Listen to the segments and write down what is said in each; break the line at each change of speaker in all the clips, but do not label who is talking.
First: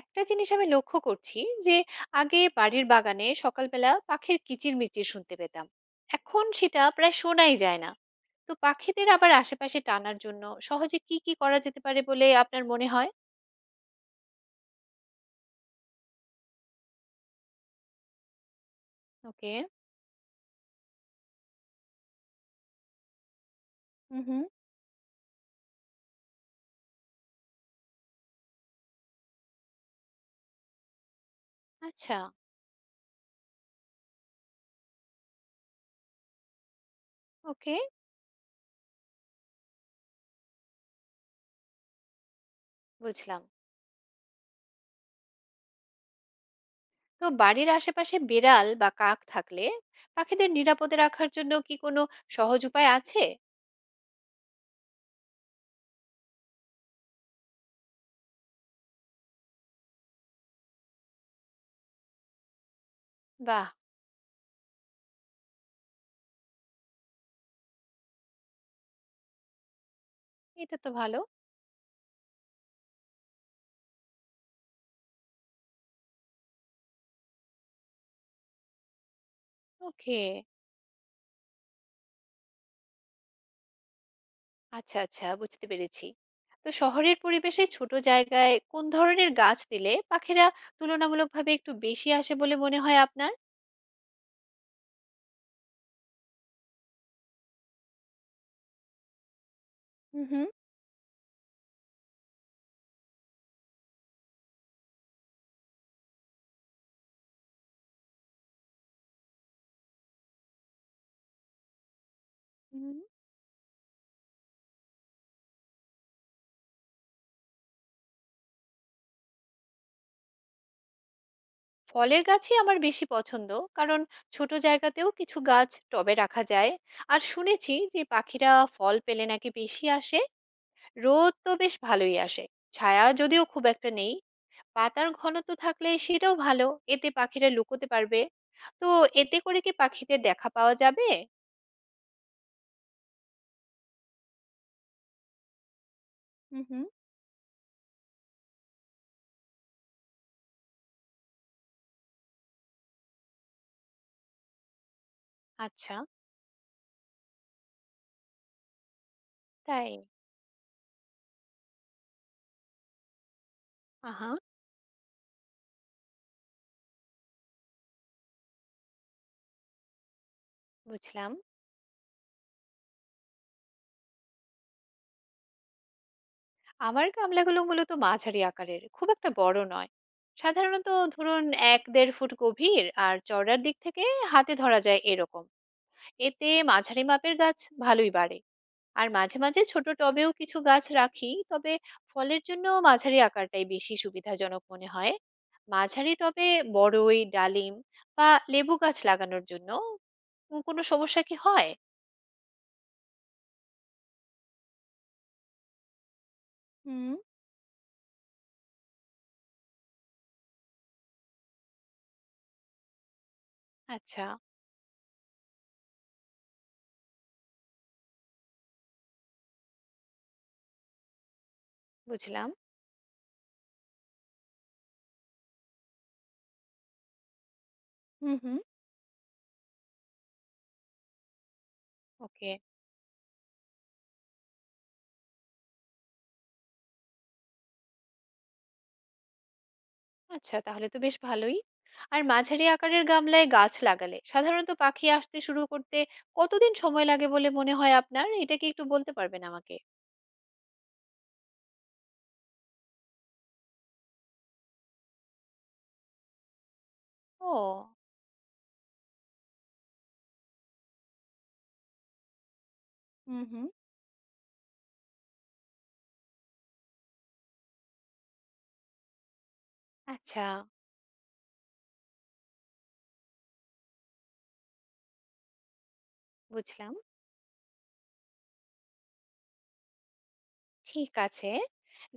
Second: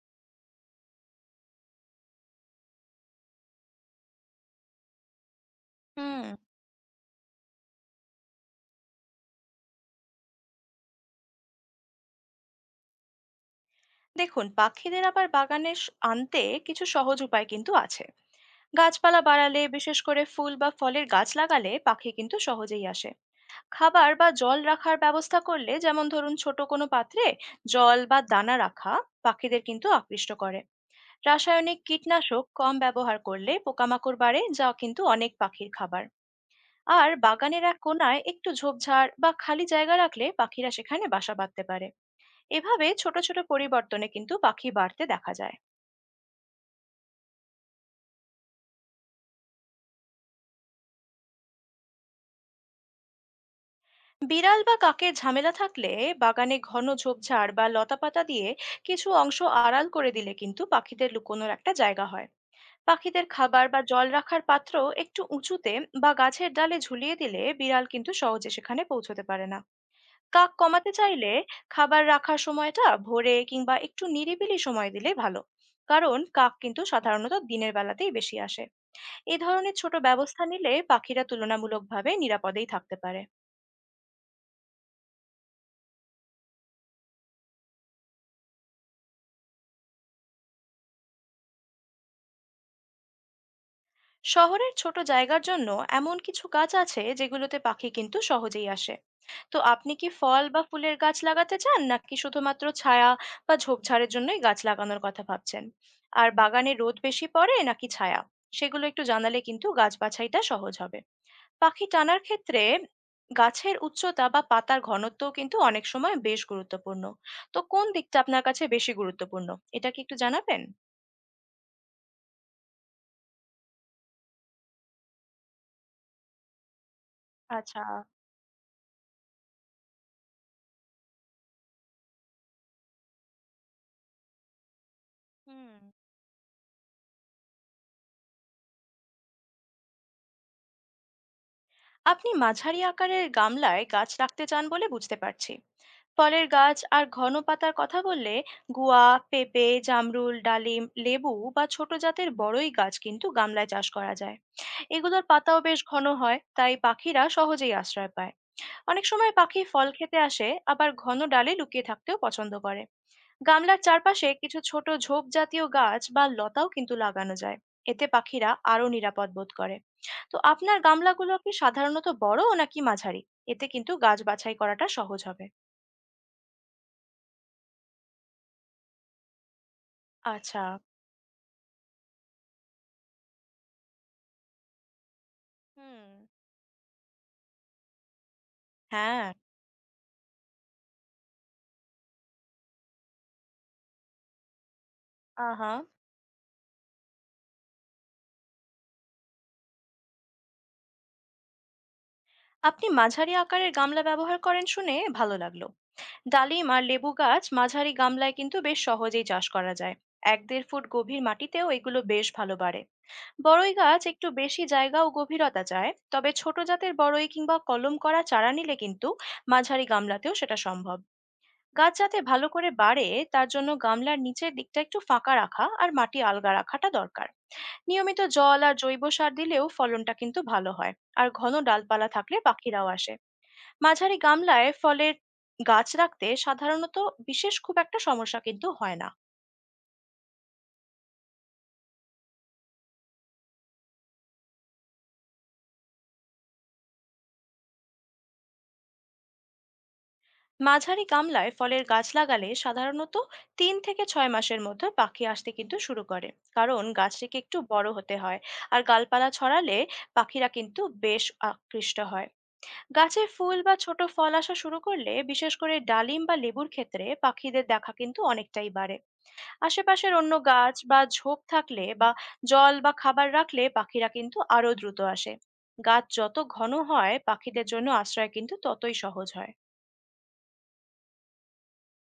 একটা জিনিস আমি লক্ষ্য করছি যে আগে বাড়ির বাগানে সকালবেলা পাখির কিচিরমিচির শুনতে পেতাম
হুম।
এখন সেটা প্রায় শোনাই যায় না। তো পাখিদের আবার আশেপাশে টানার জন্য সহজে কি কি করা যেতে পারে বলে আপনার মনে হয়?
দেখুন, পাখিদের আবার বাগানে আনতে কিছু সহজ উপায় কিন্তু আছে। গাছপালা
ওকে।
বাড়ালে, বিশেষ করে ফুল বা ফলের গাছ লাগালে পাখি কিন্তু সহজেই আসে। খাবার
হুম
বা
হুম।
জল রাখার ব্যবস্থা করলে, যেমন ধরুন ছোট কোনো পাত্রে জল বা দানা রাখা পাখিদের কিন্তু আকৃষ্ট করে। রাসায়নিক
আচ্ছা।
কীটনাশক কম ব্যবহার করলে পোকামাকড় বাড়ে, যা কিন্তু অনেক পাখির খাবার। আর বাগানের
ওকে।
এক কোনায় একটু ঝোপঝাড় বা খালি জায়গা রাখলে পাখিরা সেখানে বাসা বাঁধতে পারে। এভাবে ছোট ছোট
বুঝলাম।
পরিবর্তনে কিন্তু পাখি বাড়তে দেখা যায়।
তো বাড়ির আশেপাশে বিড়াল বা কাক থাকলে পাখিদের নিরাপদে রাখার জন্য কি কোনো সহজ উপায় আছে?
বিড়াল বা কাকের ঝামেলা থাকলে বাগানে ঘন ঝোপঝাড় বা লতাপাতা দিয়ে কিছু অংশ আড়াল করে দিলে কিন্তু পাখিদের লুকোনোর একটা জায়গা হয়। পাখিদের খাবার
বাহ।
বা জল রাখার পাত্র একটু উঁচুতে বা গাছের ডালে ঝুলিয়ে দিলে বিড়াল কিন্তু সহজে সেখানে পৌঁছতে পারে না। কাক
এটা তো
কমাতে
ভালো।
চাইলে খাবার রাখার সময়টা ভোরে কিংবা একটু নিরিবিলি সময় দিলে ভালো, কারণ কাক কিন্তু সাধারণত দিনের বেলাতেই বেশি আসে। এই ধরনের ছোট
ওকে।
ব্যবস্থা নিলে পাখিরা তুলনামূলকভাবে নিরাপদেই থাকতে পারে।
আচ্ছা, আচ্ছা বুঝতে পেরেছি। তো শহরের পরিবেশে ছোট জায়গায় কোন ধরনের গাছ দিলে পাখিরা তুলনামূলকভাবে একটু বেশি আসে বলে মনে হয় আপনার?
শহরের ছোট জায়গার জন্য এমন কিছু গাছ আছে যেগুলোতে পাখি কিন্তু সহজেই আসে। তো আপনি কি
হুম
ফল
হুম।
বা ফুলের গাছ লাগাতে চান, নাকি শুধুমাত্র ছায়া বা ঝোপঝাড়ের জন্যই গাছ লাগানোর কথা ভাবছেন? আর বাগানে রোদ বেশি পড়ে নাকি ছায়া, সেগুলো একটু জানালে কিন্তু গাছ বাছাইটা সহজ হবে। পাখি টানার ক্ষেত্রে
উম,
গাছের উচ্চতা বা পাতার ঘনত্ব কিন্তু অনেক সময় বেশ গুরুত্বপূর্ণ। তো কোন দিকটা আপনার কাছে বেশি গুরুত্বপূর্ণ, এটা কি একটু জানাবেন?
ফলের গাছই আমার বেশি পছন্দ, কারণ ছোট জায়গাতেও কিছু গাছ টবে রাখা যায়। আর শুনেছি
আচ্ছা।
যে পাখিরা ফল পেলে নাকি বেশি আসে। রোদ তো বেশ ভালোই আসে, ছায়া যদিও খুব একটা নেই। পাতার ঘনত্ব
হুম।
থাকলে সেটাও ভালো, এতে পাখিরা লুকোতে পারবে। তো এতে করে কি পাখিদের দেখা পাওয়া যাবে?
আপনি মাঝারি আকারের গামলায় গাছ রাখতে চান বলে বুঝতে পারছি। ফলের
হুম
গাছ
হুম।
আর ঘন পাতার কথা বললে, গুয়া, পেঁপে, জামরুল, ডালিম, লেবু বা ছোট জাতের বড়ই গাছ কিন্তু গামলায় চাষ করা যায়। এগুলোর পাতাও বেশ
আচ্ছা,
ঘন হয়, তাই পাখিরা সহজেই আশ্রয় পায়। অনেক সময় পাখি ফল
তাই?
খেতে আসে, আবার ঘন ডালে লুকিয়ে থাকতেও পছন্দ করে। গামলার চারপাশে
আহা,
কিছু ছোট ঝোপ জাতীয় গাছ বা লতাও কিন্তু লাগানো যায়। এতে পাখিরা আরো নিরাপদ বোধ করে। তো আপনার
বুঝলাম।
গামলাগুলো কি সাধারণত বড় নাকি মাঝারি? এতে কিন্তু গাছ বাছাই করাটা সহজ হবে।
আমার গামলাগুলো মূলত মাঝারি আকারের, খুব একটা বড় নয়।
আচ্ছা।
সাধারণত ধরুন ১-১.৫ ফুট গভীর আর চওড়ার দিক থেকে হাতে ধরা যায় এরকম।
হুম।
এতে মাঝারি মাপের গাছ ভালোই বাড়ে। আর
হ্যাঁ।
মাঝে, মাঝে ছোট টবেও কিছু গাছ রাখি, তবে ফলের জন্য মাঝারি আকারটাই বেশি সুবিধাজনক মনে হয়।
আহা।
মাঝারি টবে বড়ই, ডালিম বা লেবু গাছ লাগানোর জন্য কোনো সমস্যা কি হয়?
আপনি মাঝারি আকারের গামলা ব্যবহার করেন শুনে ভালো লাগলো। ডালিম আর লেবু
হুম।
গাছ মাঝারি গামলায় কিন্তু বেশ সহজেই চাষ করা যায়। 1-1.5 ফুট গভীর মাটিতেও এগুলো বেশ ভালো বাড়ে। বড়ই গাছ
আচ্ছা,
একটু বেশি জায়গা ও গভীরতা চায়, তবে ছোট জাতের বড়ই কিংবা কলম করা চারা নিলে কিন্তু মাঝারি গামলাতেও সেটা সম্ভব। গাছ যাতে ভালো
বুঝলাম।
করে বাড়ে, তার জন্য গামলার নিচের দিকটা একটু ফাঁকা রাখা আর মাটি আলগা রাখাটা দরকার। নিয়মিত
হুম হুম।
জল আর জৈব সার দিলেও ফলনটা কিন্তু ভালো হয়। আর ঘন ডালপালা থাকলে
ওকে।
পাখিরাও আসে। মাঝারি গামলায় ফলের গাছ রাখতে সাধারণত বিশেষ খুব একটা সমস্যা কিন্তু হয় না।
আচ্ছা তাহলে তো বেশ ভালোই। আর মাঝারি আকারের গামলায় গাছ লাগালে সাধারণত পাখি আসতে শুরু করতে কতদিন সময় লাগে বলে মনে হয় আপনার? এটা কি একটু বলতে পারবেন আমাকে?
মাঝারি গামলায় ফলের গাছ লাগালে সাধারণত 3 থেকে 6 মাসের মধ্যে পাখি আসতে কিন্তু শুরু করে, কারণ গাছটিকে
ও।
একটু বড় হতে হয়। আর গালপালা ছড়ালে পাখিরা কিন্তু বেশ আকৃষ্ট হয়। গাছে
হুম
ফুল
হুম।
বা ছোট ফল আসা শুরু করলে, বিশেষ করে ডালিম বা লেবুর ক্ষেত্রে, পাখিদের দেখা কিন্তু অনেকটাই বাড়ে। আশেপাশের অন্য
আচ্ছা।
গাছ বা ঝোপ থাকলে বা জল বা খাবার রাখলে পাখিরা কিন্তু আরো দ্রুত আসে। গাছ যত ঘন
বুঝলাম।
হয় পাখিদের জন্য আশ্রয় কিন্তু ততই সহজ হয়।
ঠিক আছে।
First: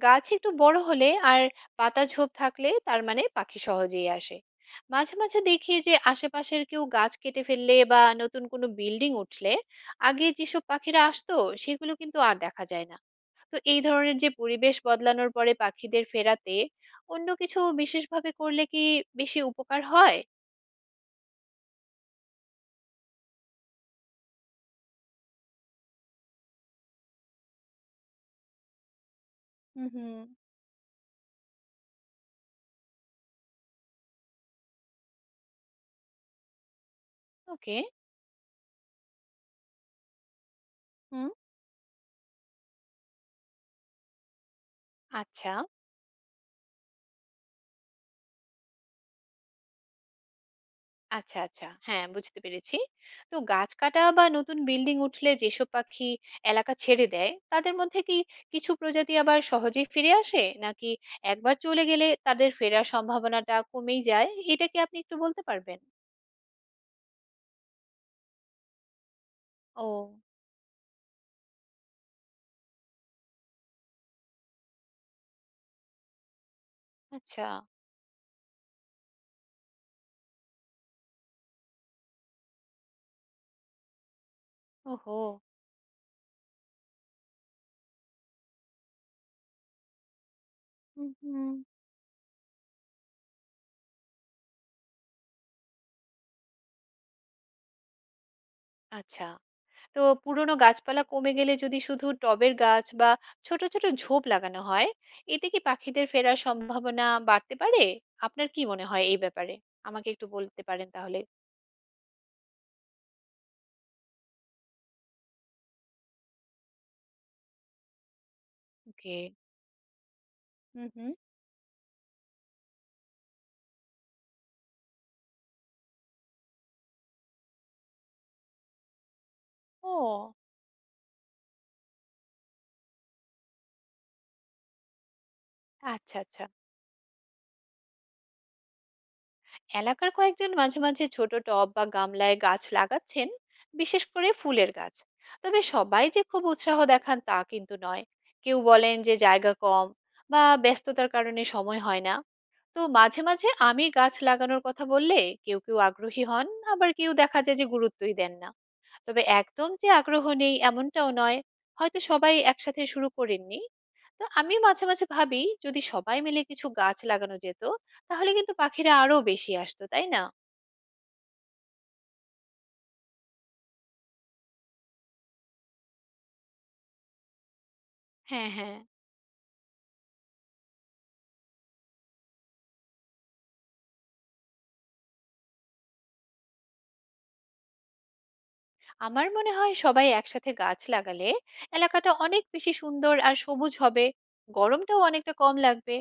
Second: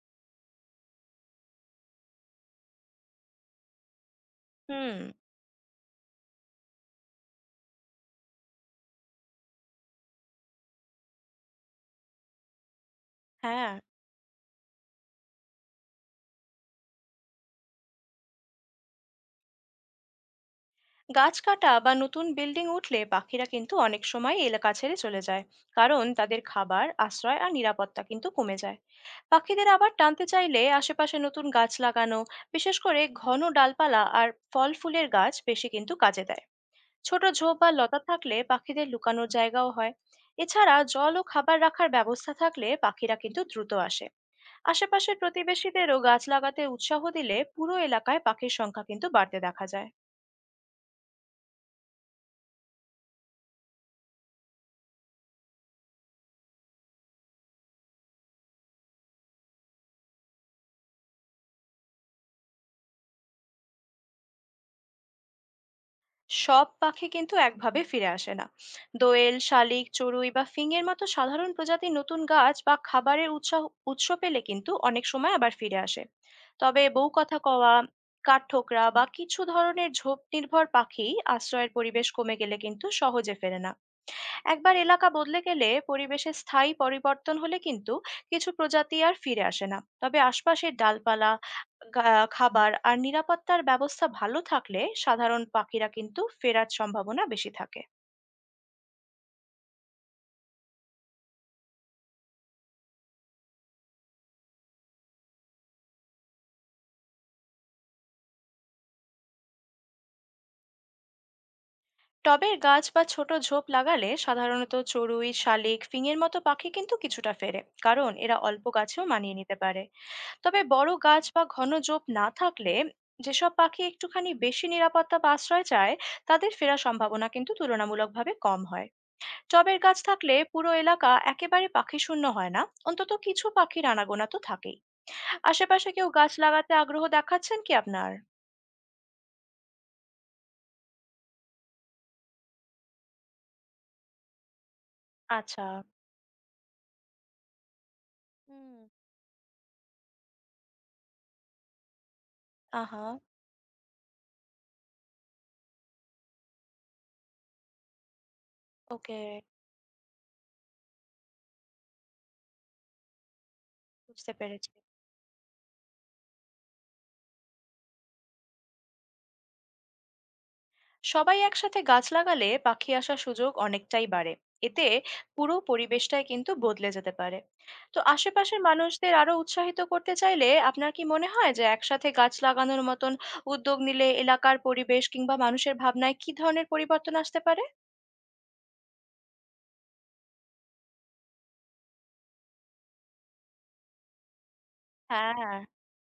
গাছ একটু বড় হলে আর পাতা ঝোপ থাকলে তার মানে পাখি সহজেই আসে।
হুম।
মাঝে মাঝে দেখি যে আশেপাশের কেউ গাছ কেটে ফেললে বা নতুন কোনো বিল্ডিং উঠলে আগে যেসব পাখিরা আসতো সেগুলো কিন্তু আর দেখা যায় না। তো
হ্যাঁ।
এই ধরনের যে পরিবেশ বদলানোর পরে পাখিদের ফেরাতে অন্য কিছু বিশেষভাবে করলে কি বেশি উপকার হয়?
গাছ কাটা বা নতুন বিল্ডিং উঠলে পাখিরা কিন্তু অনেক সময় এলাকা ছেড়ে চলে যায়, কারণ তাদের খাবার, আশ্রয় আর নিরাপত্তা কিন্তু কমে যায়। পাখিদের
হুম
আবার
হুম।
টানতে চাইলে আশেপাশে নতুন গাছ লাগানো, বিশেষ করে ঘন ডালপালা আর ফল ফুলের গাছ বেশি কিন্তু কাজে দেয়। ছোট ঝোপ বা
ওকে।
লতা থাকলে পাখিদের লুকানোর জায়গাও হয়। এছাড়া জল ও
হুম।
খাবার রাখার ব্যবস্থা থাকলে পাখিরা কিন্তু দ্রুত আসে। আশেপাশের
আচ্ছা।
প্রতিবেশীদেরও গাছ লাগাতে উৎসাহ দিলে পুরো এলাকায় পাখির সংখ্যা কিন্তু বাড়তে দেখা যায়।
আচ্ছা, আচ্ছা। হ্যাঁ, বুঝতে পেরেছি। তো গাছ কাটা বা নতুন বিল্ডিং উঠলে যেসব পাখি এলাকা ছেড়ে দেয়, তাদের মধ্যে কি কিছু প্রজাতি আবার সহজেই ফিরে আসে? নাকি একবার চলে গেলে তাদের ফেরার সম্ভাবনাটা কমেই যায়? এটা কি আপনি একটু বলতে পারবেন?
সব পাখি কিন্তু একভাবে ফিরে আসে না। দোয়েল, শালিক,
ও।
চড়ুই বা ফিঙের মতো সাধারণ প্রজাতির নতুন গাছ বা খাবারের উৎস উৎস পেলে কিন্তু অনেক সময় আবার ফিরে আসে। তবে বউ কথা
আচ্ছা।
কওয়া, কাঠঠোকরা বা কিছু ধরনের ঝোপ নির্ভর পাখি আশ্রয়ের পরিবেশ কমে গেলে কিন্তু সহজে ফেরে না। একবার এলাকা
ওহো!
বদলে গেলে, পরিবেশে স্থায়ী পরিবর্তন হলে কিন্তু কিছু প্রজাতি আর ফিরে আসে না, তবে আশপাশের
হুম,
ডালপালা,
হুম।
খাবার আর নিরাপত্তার ব্যবস্থা ভালো থাকলে সাধারণ পাখিরা কিন্তু ফেরার সম্ভাবনা বেশি থাকে।
আচ্ছা। তো পুরনো গাছপালা কমে গেলে যদি শুধু টবের গাছ বা ছোট ছোট ঝোপ লাগানো হয়, এতে কি পাখিদের ফেরার সম্ভাবনা বাড়তে পারে? আপনার কি মনে হয় এই ব্যাপারে? আমাকে একটু বলতে পারেন তাহলে?
টবের গাছ বা ছোট ঝোপ লাগালে সাধারণত চড়ুই, শালিক, ফিঙের মতো পাখি কিন্তু কিছুটা ফেরে, কারণ এরা অল্প গাছেও
ওকে।
মানিয়ে নিতে পারে। তবে
হুম
বড়
হুম।
গাছ বা ঘন ঝোপ না থাকলে যেসব পাখি একটুখানি বেশি নিরাপত্তা বা আশ্রয় চায়, তাদের ফেরার সম্ভাবনা কিন্তু তুলনামূলকভাবে কম হয়। টবের গাছ
ও।
থাকলে পুরো এলাকা একেবারে পাখি শূন্য হয় না, অন্তত কিছু পাখির আনাগোনা তো থাকেই। আশেপাশে কেউ
আচ্ছা
গাছ
আচ্ছা।
লাগাতে আগ্রহ দেখাচ্ছেন কি আপনার?
এলাকার কয়েকজন মাঝে মাঝে ছোট টব বা গামলায় গাছ লাগাচ্ছেন, বিশেষ করে ফুলের গাছ। তবে
আচ্ছা।
সবাই যে খুব উৎসাহ দেখান তা কিন্তু নয়। কেউ
হুম।
বলেন যে জায়গা কম বা ব্যস্ততার কারণে সময় হয় না। তো
আহা।
মাঝে মাঝে আমি গাছ লাগানোর কথা বললে কেউ কেউ আগ্রহী হন, আবার কেউ দেখা যায় যে গুরুত্বই দেন না।
ওকে।
তবে একদম যে আগ্রহ নেই এমনটাও নয়, হয়তো সবাই একসাথে শুরু করেননি। তো
বুঝতে
আমি
পেরেছি।
মাঝে, মাঝে ভাবি যদি সবাই মিলে কিছু গাছ লাগানো যেত, তাহলে কিন্তু পাখিরা আরো বেশি আসতো, তাই না?
সবাই একসাথে গাছ লাগালে পাখি আসার সুযোগ অনেকটাই বাড়ে। এতে পুরো পরিবেশটাই কিন্তু বদলে যেতে পারে। তো
হ্যাঁ
আশেপাশের
হ্যাঁ।
মানুষদের আরো উৎসাহিত করতে চাইলে, আপনার কি মনে হয় যে একসাথে গাছ লাগানোর মতন উদ্যোগ নিলে এলাকার পরিবেশ কিংবা মানুষের ভাবনায় কি ধরনের পরিবর্তন আসতে পারে?
আমার মনে হয় সবাই একসাথে গাছ লাগালে এলাকাটা অনেক বেশি সুন্দর আর সবুজ হবে, গরমটাও অনেকটা কম
হ্যাঁ।
লাগবে।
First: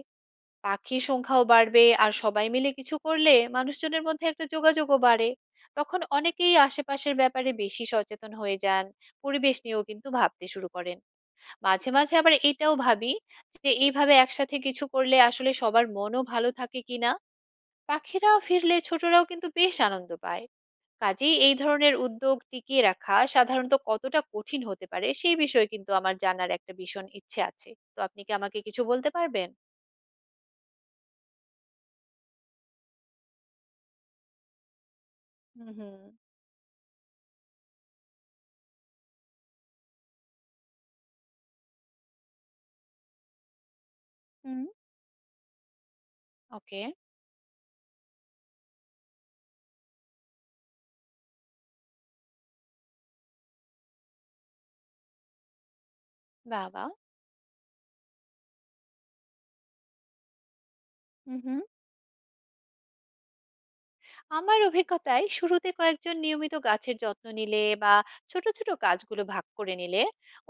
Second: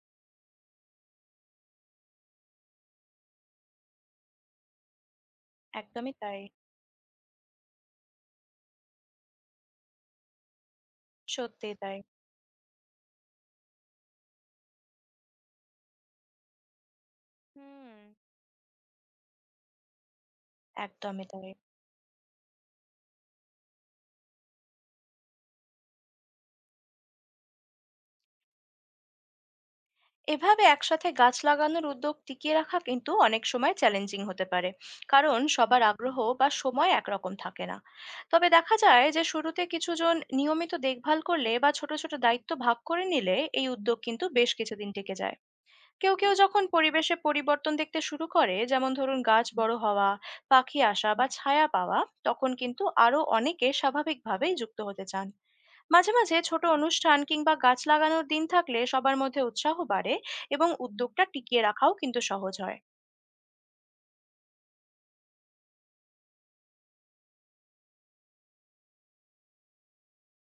পাখির সংখ্যাও বাড়বে, আর সবাই মিলে কিছু করলে মানুষজনের মধ্যে একটা যোগাযোগও বাড়ে। তখন
একদমই তাই।
অনেকেই আশেপাশের ব্যাপারে বেশি সচেতন হয়ে যান, পরিবেশ নিয়েও কিন্তু ভাবতে শুরু করেন।
সত্যি
মাঝে
তাই।
মাঝে আবার এটাও ভাবি যে এইভাবে একসাথে কিছু করলে আসলে সবার মনও ভালো থাকে কিনা।
হুম।
পাখিরাও ফিরলে ছোটরাও কিন্তু বেশ আনন্দ পায়।
একদমই
কাজেই
তাই।
এই ধরনের উদ্যোগ টিকিয়ে রাখা সাধারণত কতটা কঠিন হতে পারে সেই বিষয়ে কিন্তু আমার জানার একটা ভীষণ ইচ্ছে আছে। তো আপনি কি আমাকে কিছু বলতে পারবেন?
এভাবে একসাথে গাছ লাগানোর উদ্যোগ টিকিয়ে রাখা কিন্তু অনেক সময় চ্যালেঞ্জিং হতে পারে, কারণ
হুম
সবার
হুম।
আগ্রহ বা সময় একরকম থাকে না। তবে দেখা যায় যে শুরুতে কিছুজন নিয়মিত দেখভাল করলে বা ছোট ছোট দায়িত্ব ভাগ করে নিলে এই উদ্যোগ কিন্তু বেশ
হুম।
কিছুদিন টিকে যায়। কেউ কেউ যখন
ওকে।
পরিবেশে পরিবর্তন দেখতে শুরু করে, যেমন ধরুন গাছ বড় হওয়া, পাখি আসা বা ছায়া পাওয়া, তখন কিন্তু আরো অনেকে স্বাভাবিকভাবেই যুক্ত হতে চান। মাঝে মাঝে ছোট
বাবা!
অনুষ্ঠান কিংবা গাছ লাগানোর দিন থাকলে সবার মধ্যে উৎসাহ বাড়ে, এবং উদ্যোগটা
হু, হু।
টিকিয়ে রাখাও কিন্তু সহজ হয়।
আমার অভিজ্ঞতায় শুরুতে কয়েকজন নিয়মিত গাছের যত্ন নিলে বা ছোট, ছোট কাজগুলো ভাগ করে নিলে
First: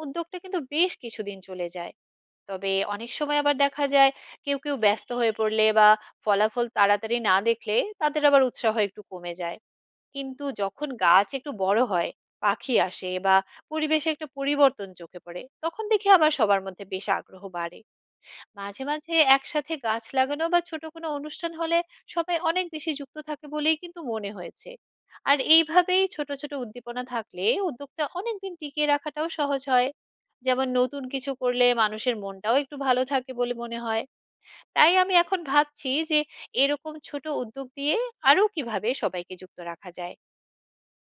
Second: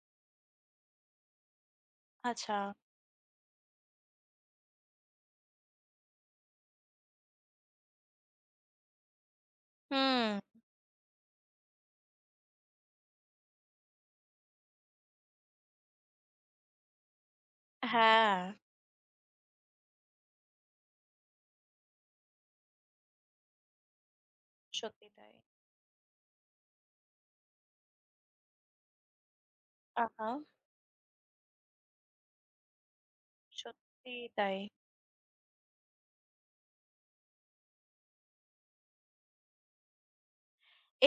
উদ্যোগটা কিন্তু বেশ কিছুদিন চলে যায়।
আচ্ছা।
তবে অনেক সময় আবার দেখা যায় কেউ, কেউ ব্যস্ত হয়ে পড়লে বা ফলাফল তাড়াতাড়ি না দেখলে তাদের আবার উৎসাহ একটু কমে যায়।
হুম।
কিন্তু যখন গাছ একটু বড় হয়, পাখি আসে বা পরিবেশে একটা পরিবর্তন চোখে পড়ে, তখন দেখি আবার সবার মধ্যে বেশ আগ্রহ বাড়ে।
হ্যাঁ।
মাঝে, মাঝে একসাথে গাছ লাগানো বা ছোট কোনো অনুষ্ঠান হলে সবাই অনেক বেশি যুক্ত থাকে বলেই কিন্তু মনে হয়েছে।
সত্যি তাই।
আর এইভাবেই ছোট, ছোট উদ্দীপনা থাকলে উদ্যোগটা অনেকদিন টিকিয়ে রাখাটাও সহজ হয়।
আহা।
যেমন নতুন কিছু করলে মানুষের মনটাও একটু ভালো থাকে বলে মনে হয়।
সত্যি তাই।
তাই আমি এখন ভাবছি যে এরকম ছোট উদ্যোগ দিয়ে আরো কিভাবে সবাইকে যুক্ত রাখা যায়।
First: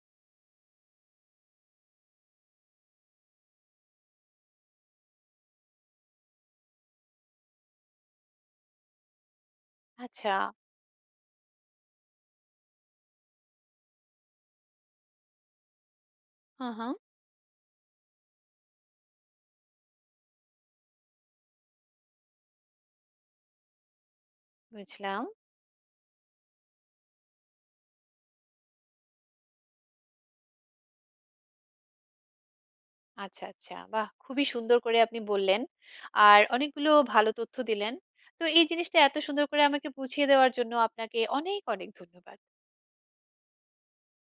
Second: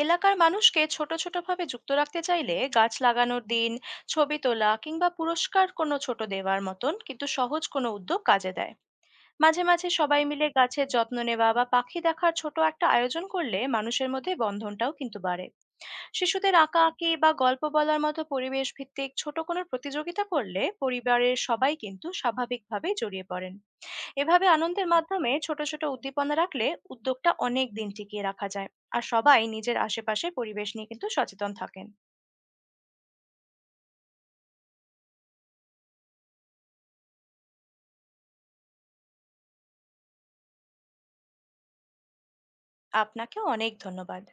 এলাকার মানুষকে ছোট ছোট ভাবে যুক্ত রাখতে চাইলে গাছ লাগানোর দিন, ছবি তোলা কিংবা পুরস্কার কোনো ছোট দেওয়ার মতন কিন্তু সহজ কোনো উদ্যোগ কাজে দেয়। মাঝে মাঝে সবাই
আচ্ছা,
মিলে গাছের যত্ন নেওয়া বা পাখি দেখার ছোট একটা আয়োজন করলে মানুষের মধ্যে বন্ধনটাও কিন্তু বাড়ে। শিশুদের
হ্যাঁ, হ্যাঁ।
আঁকাআঁকি বা গল্প বলার মতো পরিবেশ ভিত্তিক ছোট কোনো প্রতিযোগিতা করলে পরিবারের সবাই কিন্তু স্বাভাবিকভাবেই জড়িয়ে পড়েন। এভাবে আনন্দের
বুঝলাম।
মাধ্যমে ছোট ছোট উদ্দীপনা রাখলে উদ্যোগটা অনেক দিন টিকিয়ে রাখা যায়, আর সবাই নিজের আশেপাশে পরিবেশ নিয়ে কিন্তু সচেতন থাকেন।
আচ্ছা, আচ্ছা। বাহ! খুবই সুন্দর করে আপনি বললেন। আর অনেকগুলো ভালো তথ্য দিলেন। তো এই জিনিসটা এত সুন্দর করে আমাকে বুঝিয়ে দেওয়ার জন্য আপনাকে অনেক, অনেক ধন্যবাদ।
আপনাকেও অনেক ধন্যবাদ।